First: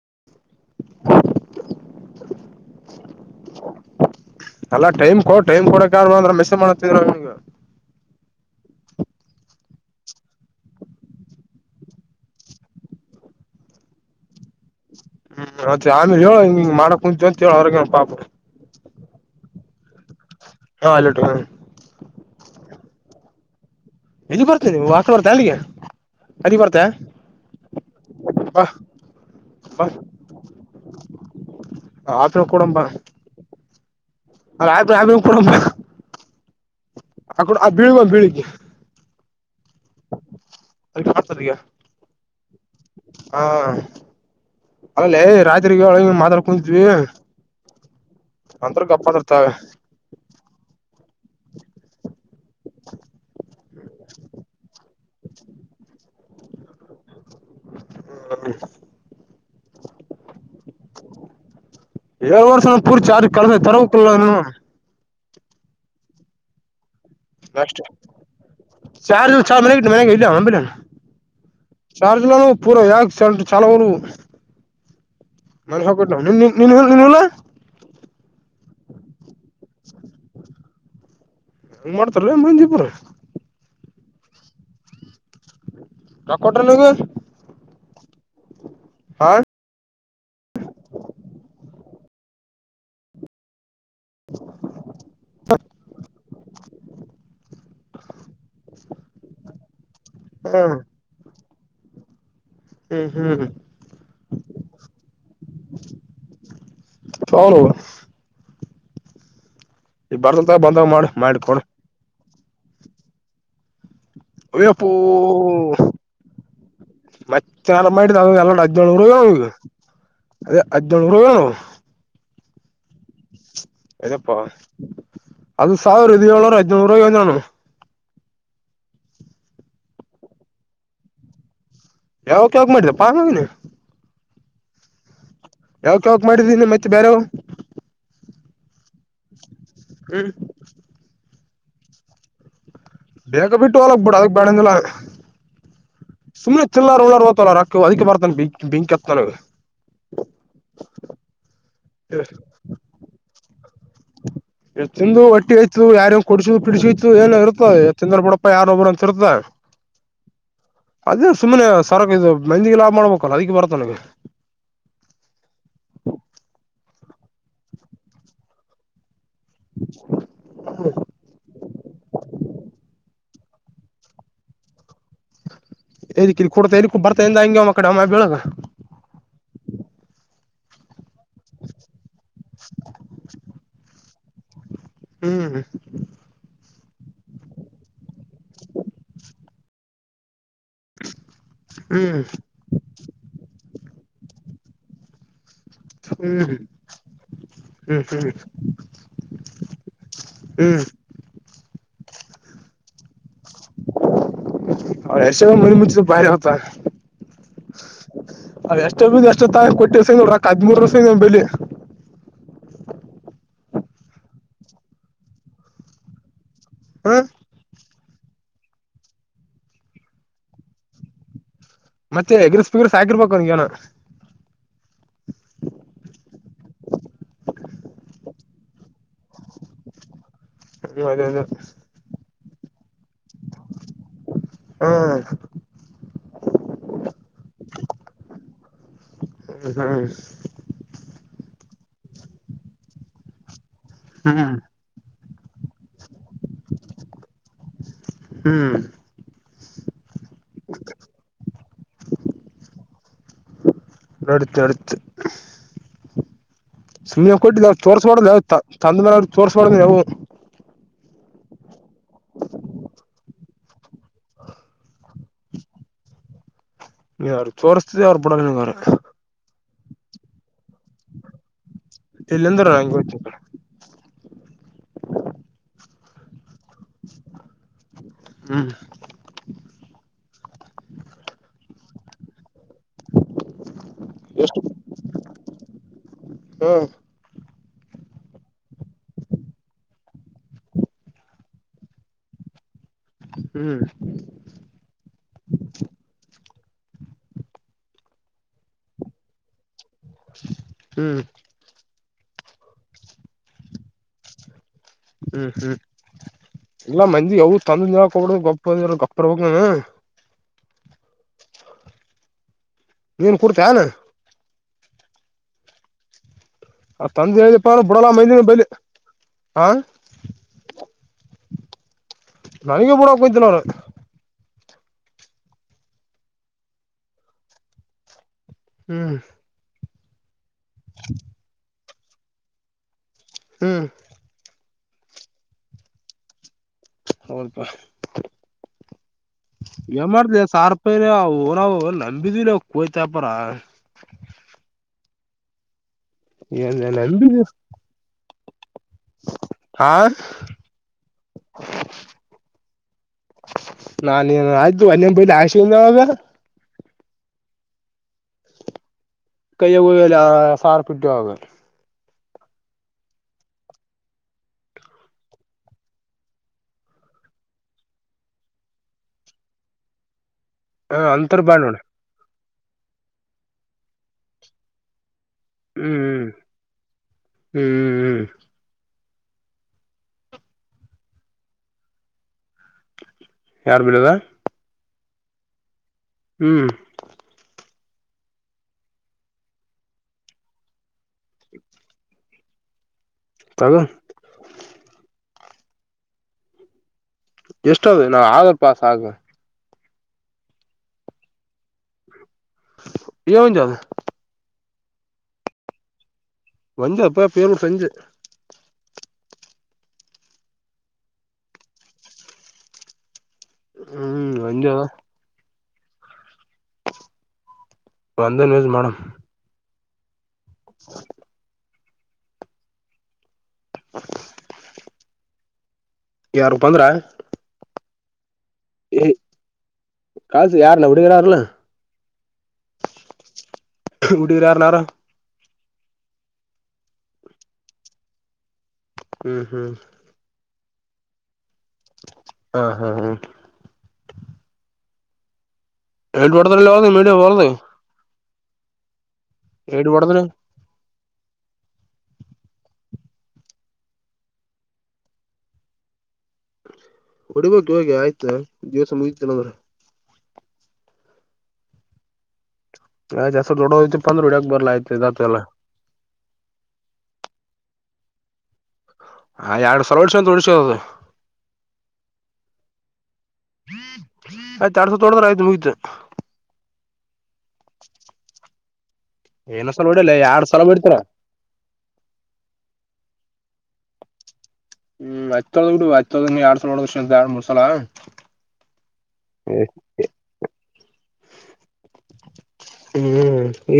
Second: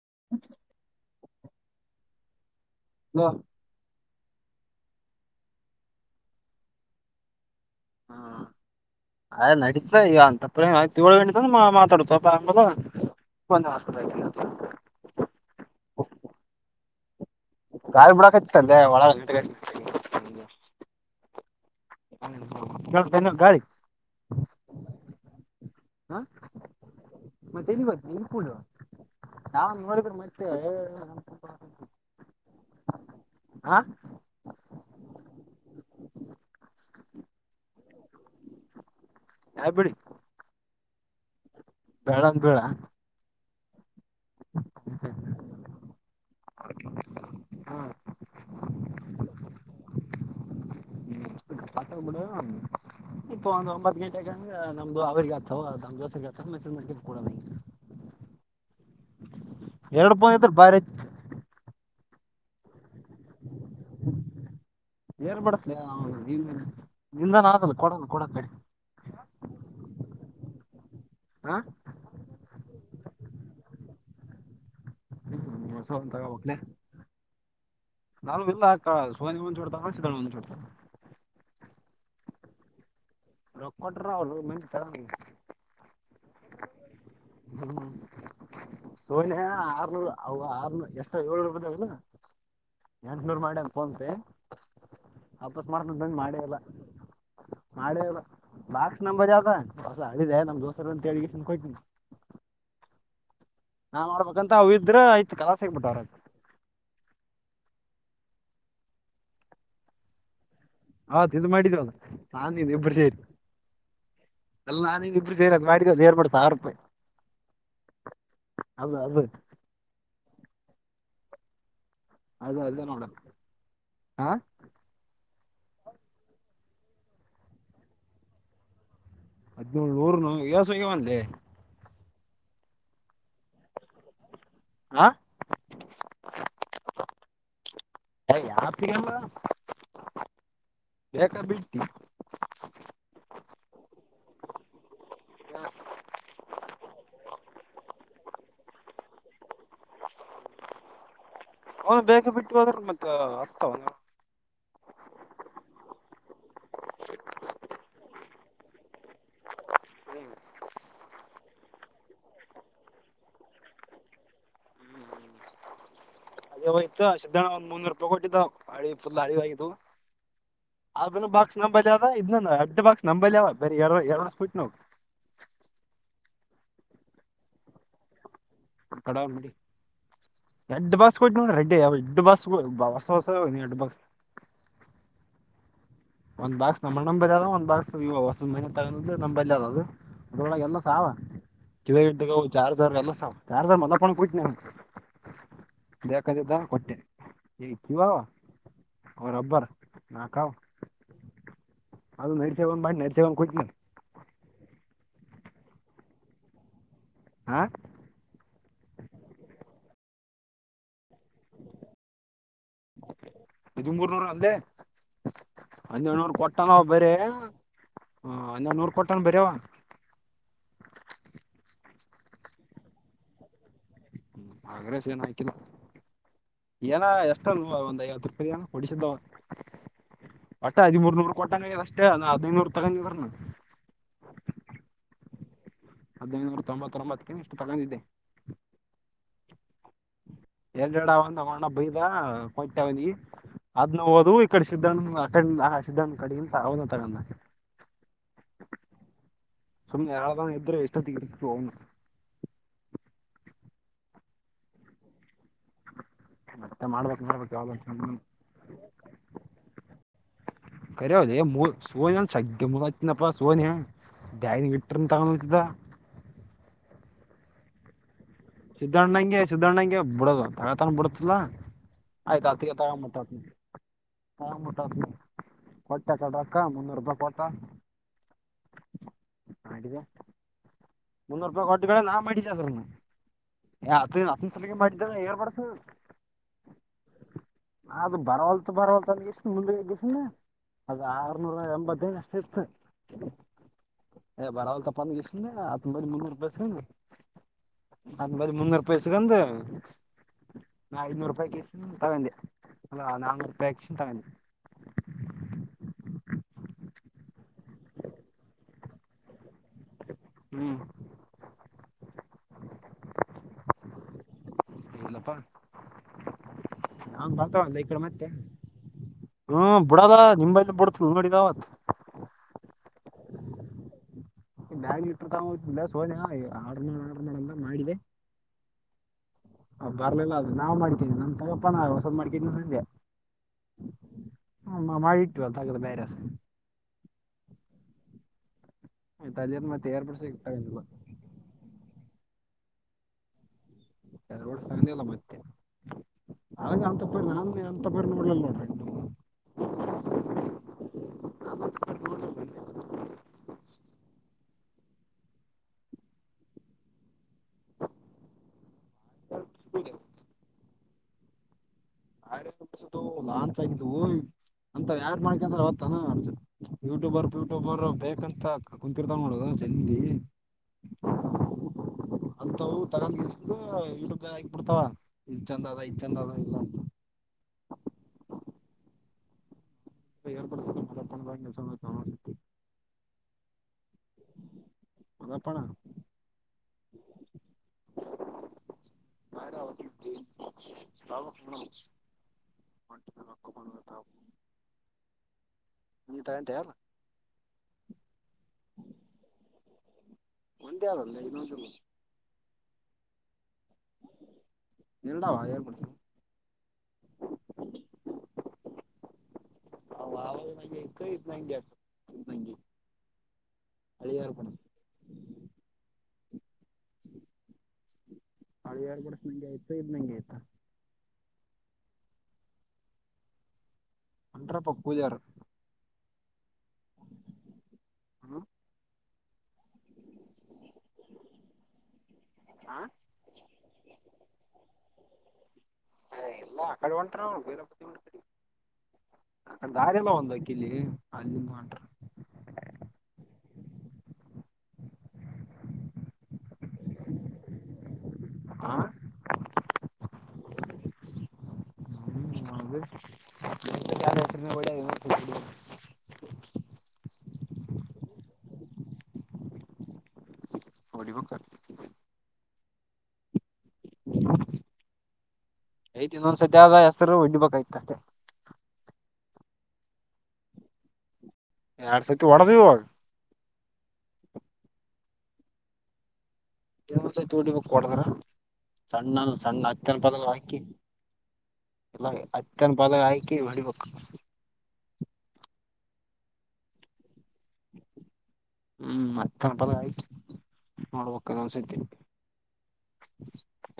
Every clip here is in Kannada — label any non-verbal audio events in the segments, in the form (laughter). (inaudible) ಹ್ಮ ಅಲ್ಲ ಟೈಮ್ ಕೊ ಟೈಮ್ ಕೊಡಕ ಅಂದ್ರ ಮೆಸ ಮಾಡತಿದ್ರಂಗ ಅಯ ನಡೀತ ಈ ಅಂತಪ್ಪ ತಿಗಳ ಮಾ ಮಾತಾಡತಪ್ಪ ಅಂಬಲ್ಲ ಒಂದು ಹದ ಹ್ಮ್ ಮತ್ತೆ ಆಮೇ ಹೇಳ ಹಿಂಗ ಮಾಡ ಕುಂು ಗಾಿ ಬಿಡಕತ್ತ ಅಂದೆ ಒ ಹಾ ಅಲ್ಲಿಟ್ಟು ೇತ ಗಾಳಿ ಎಲ್ಲಿ ಬರ್ತ ನೀವು ವಾಕ ಬರ್ತಾ ಅಲ್ಲಿಗೆ ಅದ ಬರ್ತೆಾ ಮತ್ತೆನ್ಗ ನಿನ್ ಕೂಳ ನಾ ನೋಡ ಮತ್ತೆ ಆತ ಕೊೂಡಂಬ ಹಾ ಅ ಆಡ ಆಡ ಆ ಬೀಳಗೀಳಗ್ ಯಾವ ಬಿಡಿ ಅಲ್ತಯಾ ಬಳಂಗ ಬೇಡ ಹಾ ಅಲ್ಲ ಯ ರಾತ್ರಿಗ ಒಳ ಮಾತಾಡ್ ಕುಂತಿದ್ವಿ ಒತ್ರು ಗಪ್ಪ ಇರ್ತಾವ ಪಟ್ಟ ಮಡ ಇಪ್ಪ ಒಂದ ಒಂಬ್ ಗಂಟೆಗೆ ಅಂದ್ರ ನಮ್ದು ಅವ್ರಗ ಆತವ ನಮ್ ದೋಸಗ್ ಆತವ ಮೆಸರು ಮಕ ಕೊಡದ ಹ್ಮ್ ಎರಡು ಬಂದ ತ್ರ್ರ ಬಾರಿ ಐತಿ ಏಳ್ ವರ್ಷ ಪೂರ್ತಿ ಯಾರ ಕಳಸ ತರಕ್ಕಲ್ಲನು (unintelligible) ಏರ್ ಬಡಸ್ಲ ಹ ನೀ (unintelligible) ಅಷ್ಟ ಚಾರ್ ಚಾರ್ ಮನೆ ಮನ್ಗೆ ಇಲ್ಲಂಬಲ (unintelligible) ಹಾ ಚಾರ್ಜ್ ಪೂರ ಯಾ ಸಂ ಚಾಲ ಬರು ಹ್ಮ್ ಮರ ಹೊಸ ಹಾಕೊಟ್ಟ ನವುನ್ ನೀನ್ ನೀನ್ಲ್ (unintelligible) ನಾ ಎಲ್ಲ ಹಾಕ್ಕ ಸೋನಿ ಒಂದ (unintelligible) ಡ್ತ ಹಸಿದಳ ಒಂದೋಡ್ತ ಹೆಂಗ್ ಮಾಡ್ತಾರ ಮಂದೀಪ್ರ ರಕ್ ಕೊಟ್ಟ ರಾವಲು ಮಂಟ ರೋಖ ಕೊಟ್ರ ನೀವು ಹ್ಮ್ ಸೋನಿಯ ಆರ್ನೂರು ಅ ಆರ್ನೂರು ಎಷ್ಟ ಏಳ್ನೂರು ಬ ಎಂಟನೂರ್ ಮಾಡ ನ್ ವಾಪಸ್ ಮಾಡತ ಬನ್ನ ಮಾಡೇ ಅಲ್ಲ ಮಾಡೇ ಅಲ್ಲ ಬಾರ್ಕ್ಸ್ ನ ಬಜಾವತ ಹೊ ಅಡಿ ನಮ ಹ್ಮ್ ದೋಸರಂದು ತಡಿಗೆಷ ಕೊ (unintelligible) ಹ್ಮ್ ಹ್ಮ್ ಹ್ಮ ನಾನ್ ಮಾಡ್ಬೇಕಂತ ಅವ ಇದ್ರ ಐತ್ ಕಲಸ ಹಕ್ಬಿಟ್ಟವ್ರ ಚಲೋ ಈ ಬರ್ದಲ್ತ್ ಬಂದಾಗ ಮಾಡ ಮಾಡಕೊಡ್ ನಾ ಇಬ್ರು ಸೇರಿ ಅಲ್ಲ ಅಯ್ಯಪ್ಪೋ ನಾನ್ ಇಬ್ರು ಸೇರಿ ಅದು ಮಾಡ ರ್ ಮಾಡ ಸಾವಿರ ರೂಪಾಯಿ ಮತ್ತೆನಾರ ಮಾಡಿದ ಎಲ್ಲಡು ಅದು ಹದಿನೇಳು ಅದು ಹ ಅದೇ ಹದ್ನೇಳು ಅದು ಅದೇ ನೋಡೋಣ ಎದೆಪ್ಪಾ ಅದು ಸಾವಿರ ಇ ಏಳ್ಳೂರ ಐನೂರು ರೂಯಿಂದಾನು ಹದಿನೇಳು ನೂರುನು ಯಸಯ್ಯವ ಅ ಯಾವಕ್ ಯಾವಕ್ ಮಾಡಿದಪ್ಪಾಂಗಿನಿ ಹಾ ಯಾವಕ್ ಯಾವಕ್ ಮಾಡಿದೀನ ಮತ್ತೆ ಬೇರೆವ್ ಯ ಯ ಪಿಯಂಗ ಹ್ಮ ಯ ಬಿಡ್ ಬೇಕ ಬಿಟ್ಟು ಹೊಲಕ್ ಬಿಡ ಅದಕ್ ಬ್ಯಾಡಿಂದಲ ಸುಮ್ಮನೆ ಚಲ್ಲ ಉ ತಲ್ಲ ರಕ್ಕ ಅದಕ್ಕೆ ಬರ್ತಾನ ಬಿಂ ಬಿಂತ್ನ (inaudible) ಅವನು ಬೇಗ ಬಿಟ್ಟು ಹೋದ್ರ ಮತ್ತ ಆಗ್ತವನು ಹ ಎ ತಿಂದು ಒಟ್ಟಿ ಆಯ್ತ ಯಾರಂಗ ಕುಡಸು ಪ ಬಿಡಸುಯಐ ಏನ ಇರುತ್ತೋ ಎ ತಿದಂದ್ರ ಬಿಡಪ್ಪಾ ಯಾರೊಬ್ಬ್ರ ರ್ತ ಅದ ಸುಮ್ಮನೆ ಸರಕ್ ಇದು ಮೆಂದಿಗೆ ಲಾಭ ಮಾಡ್ಬೇಕಲ್ಲ ಅದಕ್ಕೆ ಬರುತ್ತ ನಗೆ ಅದಯ್ತ ಸಿದ್ಧಣ್ಣ ಒಂದ ಮುನ್ನೂರು ರೂಪಾಯಿ ಕೊಟ್ಟಿದ್ದಳಿ ಆ ಬಾಕ್ಸ್ ನಂಬಲ್ಲಿದ ಇದ ಅಡ್ಡ ಬಾಕ್ಸ್ ನಂಬಲ್ಲಿವ ಬೇ ಎರಡು ಎರಡ್ ವರ್ಷ ಕುುಟ್ಟು ನೋವು ಕೊಡತ ಇಕ್ಕ ಬರ್ತಾ ಇ ಹಂಂಗ ಅವಮ್ಮ ಕಡೆಮ್ಮ ಬೆಳಗ್ ಕಡಾವಡಿ ಎ ಬಸ್ ರ ಎಡ್ ಬಸ್ ಬ ಎ ಬ ಹ್ಮ್ ಒಂದ್ ಬಾಕ್ಸ್ ನಮ್ಮ್ ಅಣ್ಣನ ಬಲ್ಲಿ ಅದ ಒಂದ್ ಬಾಕ್ಸ್ ಇವ ಹೊಸದ ದಮನ್ನಿ ತಗೊಂಡದ್ ನಂಬಲ್ಲಿ ಅದ ಅದು ಅದ್ರೊಳಗೆ ಎಲ್ಲ ಸಾವ ಕಿಲ ಹ್ಮ್ ಗಿಟ ಚಾರ್ಜರ್ ಎಲ್ಲ ಸಾವ ಚಾರ್ಜರ್ ಮ ಕುನ ಹ್ಮ್ ಬದ ಕೊಟ್ಟೇನೆ ಹ್ಮ್ ಪವಾ ಹ್ಮ್ ರಬ್ಬರ್ ನಾಕಾಾವ ಹ್ಮ್ ಅದು ನರಿಚೇವ ಬ ನರಿಚೇವ ಕೊ ಅವ ಯಶ ಮಂದಿ ಮುಂಚ ಭಾರಿ ಆತಾ ಹ ಅದ ಎಷ್ಟ ಬಂದ ಎಷ್ಟು ತ ಕೊಟ್ಟಿಸಾಕ್ ಹದ್ರು ವರ್ ಬೆ ಹದಿಮೂರುನೂರು ಅಂದೆ ಹದಿನೇಳುನೂರ ಕೊಟ್ಟ. ಕೊಟ್ಟನವ್ ಬರೇ ಹ ಹಾ ಹನ್ನೊಂದುನೂರು ಕೊಟ್ಟನ ಅವ ಬರೇ. ಮತ್ತೆ ಎಗ್ ರೈಸ್ ಪಿಗ್ ರೈಸ್ ಅವನಿಗೇನೋ. ಹಾ ಎಗ್ ರೈಸ್ ಏನಾಯ್ಕಿಲ್ಲ ಏನ ಎಷ್ಟನು ಒಂದ್ ಐವತ್ತು ರೂಪಾಯ ಏನ ಕೊಡಿಸಿದ್ದವ. ಒಟ್ಟ ಹ್ಮ್ ಅದೇ ಹದಿಮೂರ್ನೂರ್ ಅದೇ ಕೊಟ್ಟಂಗೈದ ಅಷ್ಟೇ ಅ ಹದಿನೈದು ನೂರು ತಗೊಂಡಿದ್ದರೂನೂ. ಹಾ ಹದಿನೈದುನೂರುತೊಂಬತ್ತೊಂಬತ್ತ ಕೇನ್ ತಗೊಂಡಿದ್ದೆ. ಹ್ಮ್ ಎಲ್ಲಿ ಇಡವ ನಮ್ಮ ಅಣ್ಣ ಬೈದ ಕೊಟ್ಟೆ ಅವನಿಗೆ ಅದ್ನ ಹೋದು ಈ ಹ್ಮ್ ಕಡೆ ಸಿದ್ದಣ್ಣ ಅಟೆಂಡ್ ಅ ಸಿದ್ಧ ಕಡೆಗಿಂತ ಅವ್ನು ತಗೊಂಡನ. ಹ್ಮ್ ಸುಮ್ನೆ ಯಾವದನ ಇದ್ರ ಇಷ್ಟೊತ್ತಿಗೆ ಇರ್ತಿದ್ವೋ. (unintelligible) ಮತ್ತೆ ಮಾಡ್ಬೇಕ್ ಸುಮ್ನೆ ಮಾಡ್ಬೇಕ್ ಕೊಟ್ಟಿದ್ದಿ ಅವ ಯಾವ್ದನ ತೋರಿಸಬರ್ದ ಲೆ ಅವಕ್ ತಂದ ಮ್ಯಾಲ ಅವ್ರಿಗೆ ತೋರಿಸಬರ್ಡು ನೀ ಯಾವು. (unintelligible) ಬ್ಯಾಗಿನ್ ಆಗ ಇಟ್ರುನು ತಗೊಂಡು ಹೋಗ್ತಿದ್ದ. ನೀ ಅವರಿಗೆ ತೋರುಸ್ತೀದೀ ಅವರು ನಿನಗೆ ಬುಡಲ್ಲ ಅವರು. (unintelligible) ಅಣ್ಣ ಹಿಂಗೇ ಬುಡಲ್ಲ ತಗೋತನ ಬುಡುತ್ತಿದ್ದಲ್ಲ ಆಯ್ತು ಇಲ್ಲಿಂದ್ರ ಆತಗೆ ಹಂಗೆ ಹೋಯ್ತು ತಕೊಂಬಿಟ್ಟ. (inaudible) ಅಕ್ಕ ಮುನ್ನೂರು ರೂಪಾಯಿ ಪಟ ಹ್ಮ್ ಮಾಡಿದ್ದ ಮುನ್ನೂರು ರೂಪಾಯಿ ಕೊಟ್ಟು ಕಡೆ ನಾ ಮಾಡ್ರ ಅದು ಅತ್ತನ ಸಲ ಏರ್ಪಡಸ (unintelligible) ಹ್ಮ್ ಅದು ಬರವಲ್ ತ ಬರವಲ್ತ ಮುಂದ (unintelligible) ಅದ ಆರ್ನೂರ ಎಂಬತ್ತ ಎಷ್ಟ ಇತ್ತು. ಹ್ಮ್ ಹ ಬಾರಾವಲ್ಲ ತಪ್ಪಾನಿಸ ಆತ ಬ ಮುರು ಬಸನು (unintelligible) ನಂದ ಬಳೆ ಮುನ್ನೂರು ರೂಪಾಯಿ ಸಿಗಂತ ನಾ ಹ್ಮ್ ಐನೂರು ರೂಪಾಯಿ ತಗಿ ಅಲ್ಲ ನಾಾನೂರು ರೂಪಾಯಿ ಹಕ್ಷನ್ ತಗಿ ಹುಂ ಹುಂ ಇಲ್ಲಾ ಮಂದಿ ಯಾವ ತಂದಬಡ ಗಪ್ಪರೆ ಗೊಪ್ಪರ್ ಹ್ಮ್ ನೀನ್ ಕುಂಡತಿ ಯಾನು ನ್ನಪ್ಪ (unintelligible) ಆ ತಂದೆ ಹೇಳಪ್ಪ ಬಿಡಲ್ಲ ಮೈ ದಿನ ಬಲಿ. ಹ್ಮ ಬಿಡದ ನಿಂಬ ಎಲ್ಲಿ (unintelligible) ಬಿಡ್ತಂದಗಡಿದಾವತ್ ನನಗ ಬೂಡಕ್ತನ ಅವನು ಗಾಳ್ಗಿಟ್ಟಿರ್ ತಾವ (unintelligible) ಆರ್ಡರ್ ಮಾಡ ಆರ್ಡರ್ ಮಾಡಂತ ಮಾಡಿದೆ ಹುಂ ಬರ್ಲಿಲ್ಲ ಅದು ನಾವ ಮಾಡ್ಕಿದೀ ನನ್ ತಗೋಪ್ಪಣ ಹೊಸದ್ ಮಾಡ್ಕಿದನಿ ನಂದೆ ಹ್ಮ್ ಹ ಮಾಡಿ ಇಟ್ಟು ದಗದ ಬೇರೆ ಅದ ಹೌದ ಪ್ಪಾ ಆಯ್ತು ಅದೇನು ಮತ್ತೆ ಏನ್ ಏರ್ಪಡ್ಸ್ ಮಾಡ್ತ ಸಾವಿರ್ ತಗೊಂಡಿಲ್ಲ ರೂಪಾಯಿ ರಾವ ಊರಾ ನಂಬಿದ್ವಿಲ್ಲ ಅವ ಕೋಯ್ತ ಅಪಾರ ೋಲ್ಲ ಮತ್ತೆ ಅ ಅಂತ ನಾನುಂತ ಬ ನೋಡ್ಲ ನೋಡ ಹ ನಾನು ಆಯ್ತು ಅಲ್ಲಿ ಬ ಆಶು (unintelligible) ಕೈಯ ಸಾರು ಪಿಟ್ಟು ಆಗಲ್ಲಾ (unintelligible) ಅಂತ ಯಾರ್ ಮಾಡ್ಕಂದ್ರ ಅವತ್ತನಾ ಅರ್ಜ ಯೂಟ್ಯೂಬರ್ ಪ್ಯೂಟ್ಯೂಬರ್ ಬೇಕಂತ ಕುಂತಿರ್ತ ನೋಡುದು ಚನ್ನ ರ (unintelligible) ಹ ಅಂತರು ಬ್ಯಾಡ್ ನೋಡ ಅಂತವು ತಗೊಂಡು ಇ್ದ ಆಕ ಬಿಿಡ್ತಾವ ಇ ಚಂದ ಅದ ಇ ಚಂದ ಹ್ಮ್ ಅದ ಇಲ್ಲ ಅಂತ ಹ್ಮ್ ಹ್ಮ್ ಪಡ್ ಮ ತ ಭ ಸಮ ಯಾರ್ ಬೀಳದ ಹಂಗಪ್ಪಣ ಹ್ಮ್ ತಾವ ತಾಗ ನಿತಂತಲ್ಲ ಎಷ್ಟ ಅದು ನಾವವು ಆಧಾರ್ ಪಾಸ್ ಆಗುವ ಒಂದೇ ಅಂದ ಇನ್ನೊ ಚಲ ಏವನು ಜಾದ ಎಲ್ಲಾವ ಏಾರ ಮಡಸ ಒಂದ ಅಪ್ಪ ಪರು ಸಂಜೆ ವ ಇ ಇಗೆಗೆ ಹ್ಮ್ ಒಂದ ಅಳಿಯಾರ್ಕಣ ಒಂದೇ ಯೂಸ್ ಮಾಡೇಡಮ ಹಳಿಯಾರ್ ಬಡ ನಂಗೆ ಆಯ್ತು ಇದ್ ನಂಗೆ ಆಯತಾ (inaudible) (inaudible) ಅಂ್ರಪ್ಪ ಪೂಜಾರ ಯಾರು ಪಂದ್ರ ಹ್ಮ ಕಸು ಯಾರನ್ನ ಅಡಗರಾರಲ್ಲ ಆ ವಊಟಿಗೆರ ಯಾರನಾರು ಅ ಕಡೆ ಒಂಟರ ಅವ ಬರ ಹ್ಮ್ ಅಡೆ ಹ್ಮ್ ದಾರಿ ಎಲ್ಲ ಒಂದೋಗ ಅಲ್ಲಿ ಮಾಡ ಹಾ ಹಾ ಹ್ಮ್ ಹೇಡ್ ಒರ್ತಲ್ಲದು ಮೀಡಿಯಮ ಬದು ಆ ಏಡುಬಡದನೆ ಯಳ ಹೊಡಿಬೇಕ ಹೋಗೆ ಆಯ್ತಾ ದಿವಸ ಮುಗಿತನಂದ್ರ ಡಿಬುಕ್ ಆ್ ಜಸ್ತ್ರ ದೊಡ್ಡೋಯ್ತಿ ಪಂದ್ರ ಹಡಿಯಕ್ ಬರ್ಲಾಯ್ತೆ ದಾತ ಎಲ್ಲ ಐ್ತಿ ಇೊಂದ್ಸತ್ಯ ಆದ ಹೆಸ್ರು ಹೊಡ್ಡಿಬೇಕಾಯ್ತ ಅಷ್ಟ ಹಾ ಯಡು ಸಲೋಡ್ಸ ತೋಡಶ ಎರಡ್ ಸತಿ ಒಡದು ಇುವಾಗ ತೊಡದರ ಆಯ್ತು ಮುಗತ್ ಒಸಟಬೇಕಕ್ ಕೊಡದ್ರ ಸಣ್ಣ ಸಣ್ಣ ಏನ ಸಲ ಹತ್ತನ ಹೊಡಿಯಲ್ಲ ಪದ ಎರಡ್ ಹಾಕಿ ಸಲ ಹೊಡಿತಾರ ಎಲ್ಲ ಅತ್ಯಂತ ಬಲಿ ವ ಹ್ಮ್ ಅಯತ್ ತೊಳದ್ ಬಿಡು ಅತ್ತೊಳ ನೀ ಎರಡ್ ಸಲಲ್ ನೋಡ ಎಡ್ ಮೂರ್ ಸಲ ಹ್ಮ್ ಮತ್ತ ಹ್ಮ್ ತನಪದ ಆಯ್ತ ನೋಡ್ಬೇಕ ಒಂದಸತಿ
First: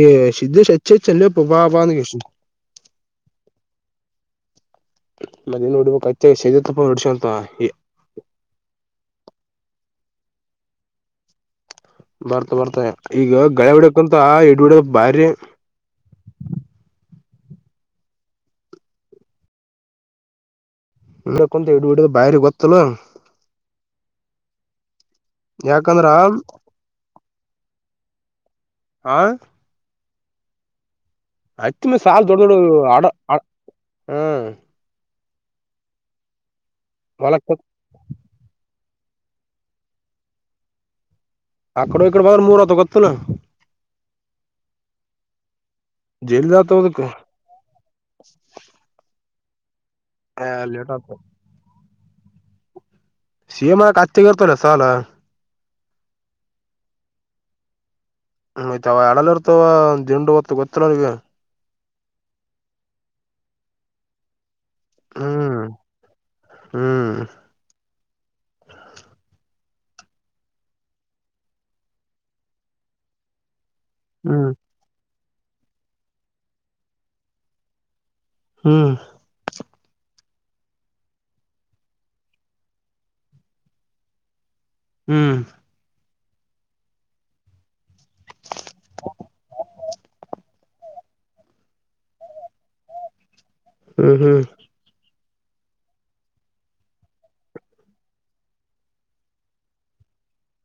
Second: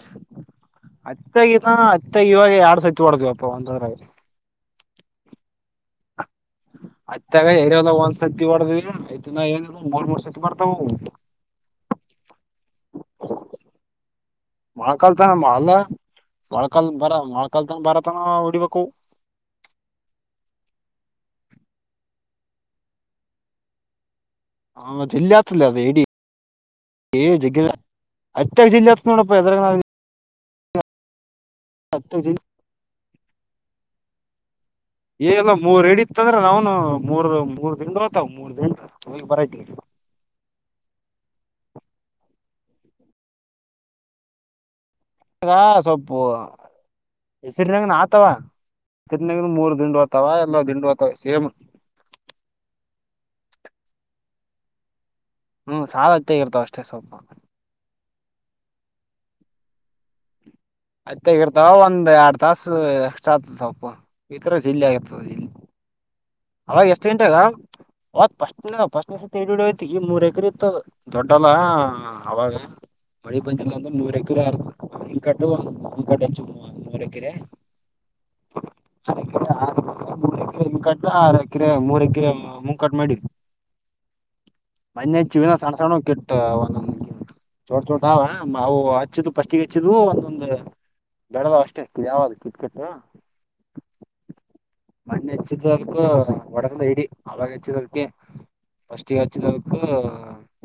ಏ ಸಿದ್ದೇಶ್ ಹಚ್ಚ ಹಚ್ಚ ಅಲ್ಲೇ ಪಾಪ ಅತ್ತಗಿನ ಬಂದ ಅತ್ತಾಗಿ ಇವಾಗ ಎಡು ಸತ್ತು ಮಾಡಡ್ದ್ವಪ್ಪ ಒಂದು ಹದ ಆಯ್ತು ಮದ ನೋಡ್ಬೇಕ ಆಯ್ತು ಅತ್ತಾಗ ಎರಿಯಲ್ಲ ಹೊಲ್ಸತ್ತತಿ ಹೊಡದ್ ಐ್ ಏ ಬಬಸ ತುಂಬಾರ ತ ಹ ಬರ್ತ ಬರ್ತ ಮ ಈಗ ಗಳ ಹಡಕಂತ ಹಿಡ್ಬಿಡ ಬಾರಿ ಮೊಳಕಾಲ್ತನ ತಕ್ಕಾಲ ಭಾರತನ ಓಡಿವಕ್ಕು ಇ ಕುಂತ ಹಿಡ್ಬಿಡ ಬೈರೆ ಗೊತ್ತಲ್ಲ ಹೌ ಯಾಕಂದ್ರ ಏ ಜಗ್ ಅತ್ಯ ಜಿಲ್ಲೆತ್ ಆ ನೋಡಪ್ಪ ಎದರಾಗ ನಾವ ಅತ್ತು ಮ ಹತ್ತು ದಿನ ಸಾಲ ೊಡ ೊಡ ಅಡ ಹ್ಮ್ ಏಲ್ಲ ಮೂರ್ ರಡಿ ಇತ್ ಅಂದ್ರ ನ್ನು ಮೂರ್ ಹೊಲಕ್ ಮೂರ್ ದಂಡ ಅತ ಅವ ಮೂರ್ ದಿನ ಹ ಬರತ ಅಡೆ ಇಕಡೆ ಬ ಮೂರತಗತು ನ ಆಗ ಸ್ವಲ್ಪ ಜಲ್ದಿ ಆತದಕ್ ಹೆಸರಿನಂಗನ ಆತವ ಸರಿನಂಗ ಮೂರು ದಂಡ ತವಾ ಎಲ್ಲ ದಿಂಡು ಲೇಟ್ ಅತ ಆತ ಸೇಮ್ ಗರ್ತಲ್ಲ ಸಾಲ ಹ್ಮ್ ಸಾಲತ್ತೇ ಇರ್ತವ ಅಷ್ಟೇ ಸ್ವಲ್ಪ ಹ್ತಾವ ಅಡಲ್ಲಿ ಇರ್ತವ ದಿಂಡು ಹೊತ್ತು ಗೊತ್ತ ಅಯ್ಗಿರ್ತಾವ ಒ ಒಂದ್ ಎರಡ್ ತಾಸ ಎಕ್ಸ್ಟ್ರಾ ಆಗ್ತದೆ ತಪ್ಪ ಈ ತರ ಜಲ್ಲಿ ಆಗತದೆ ಜಲ್ಲಿ ಹ್ಮ್ ಅವಾಗ ಎಷ್ಟ ಹ್ಮ್ ತಿಂಟಗ ಹೊತ್ ಪಫಸ್ಟ್ ಪಫಸ್ಟ್ ಸ ಹಯ್ತಿ ಈ ಮೂರ್ ಎಕರ್ ಇರ್ತದ ದೊಡ್ಡಲ್ಲ ಅವಾಗ ಮಳಿ ಇಂದು ನೂರು ಎಕರ ಹ್ಮ್ ಹಕಟಕಟ ನೂರು ಎಕರೆ ಹ್ಮ್ ಹ್ಮ್ ಆ ಮೂ ಕ್ರ ಕ ಆರ ಎಕಿರೆ ಮೂರ ಎಕಿರೆ ಮುಂಕಟ್ ಮಾಡಿ ಮನ್ನ ಹ್ಮ್ ಹೆಚ್ಚಿವಿನ ಸಣ್ಣ ಸಣ್ಣ ಕೆಟ್ಟ ಅವಂದ ಚೋಟ್ ಚೋಟ್ ಹ ಮಾವು ಹಚ್ಚಿದ ಪಫಸ್ಟಿಗೆ ಹಚ್ಚಿದ್ ಒಂದೊಂದು ಬೆಡದಾವ ಅಷ್ಟೇ ಯಾವದು ಕಿಟ್ ಕಿಟ್ಟ ಹ್ಮ್ ಹ್ಮ್ ಮಣ್ಣಿ ಹೆಚ್ಚಿದದಕ ಒಡಗದ ಇಡಿ ಅವಾಗ ಹೆಚ್ಚಿದದಕ ಫಸ್ಟ್ಗ ಹಚ್ಚಿದದಕ್ಕೂ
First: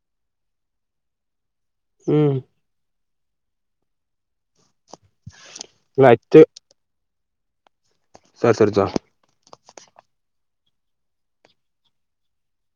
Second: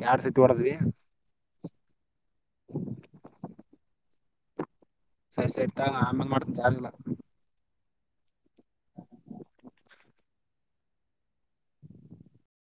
ಎರಡ್ ಸತಿ ಹೊಡದ್ವಿ ಹ್ಮ್ ಸರಿ ಸರಿ ತಗ ಇಲ್ಲ ಆಮ್ಯಲೆ ಮಾಡ್ತನ್ ಜಾರ್ಲ್ಲಾ ಸ ಸರ್ಜಾ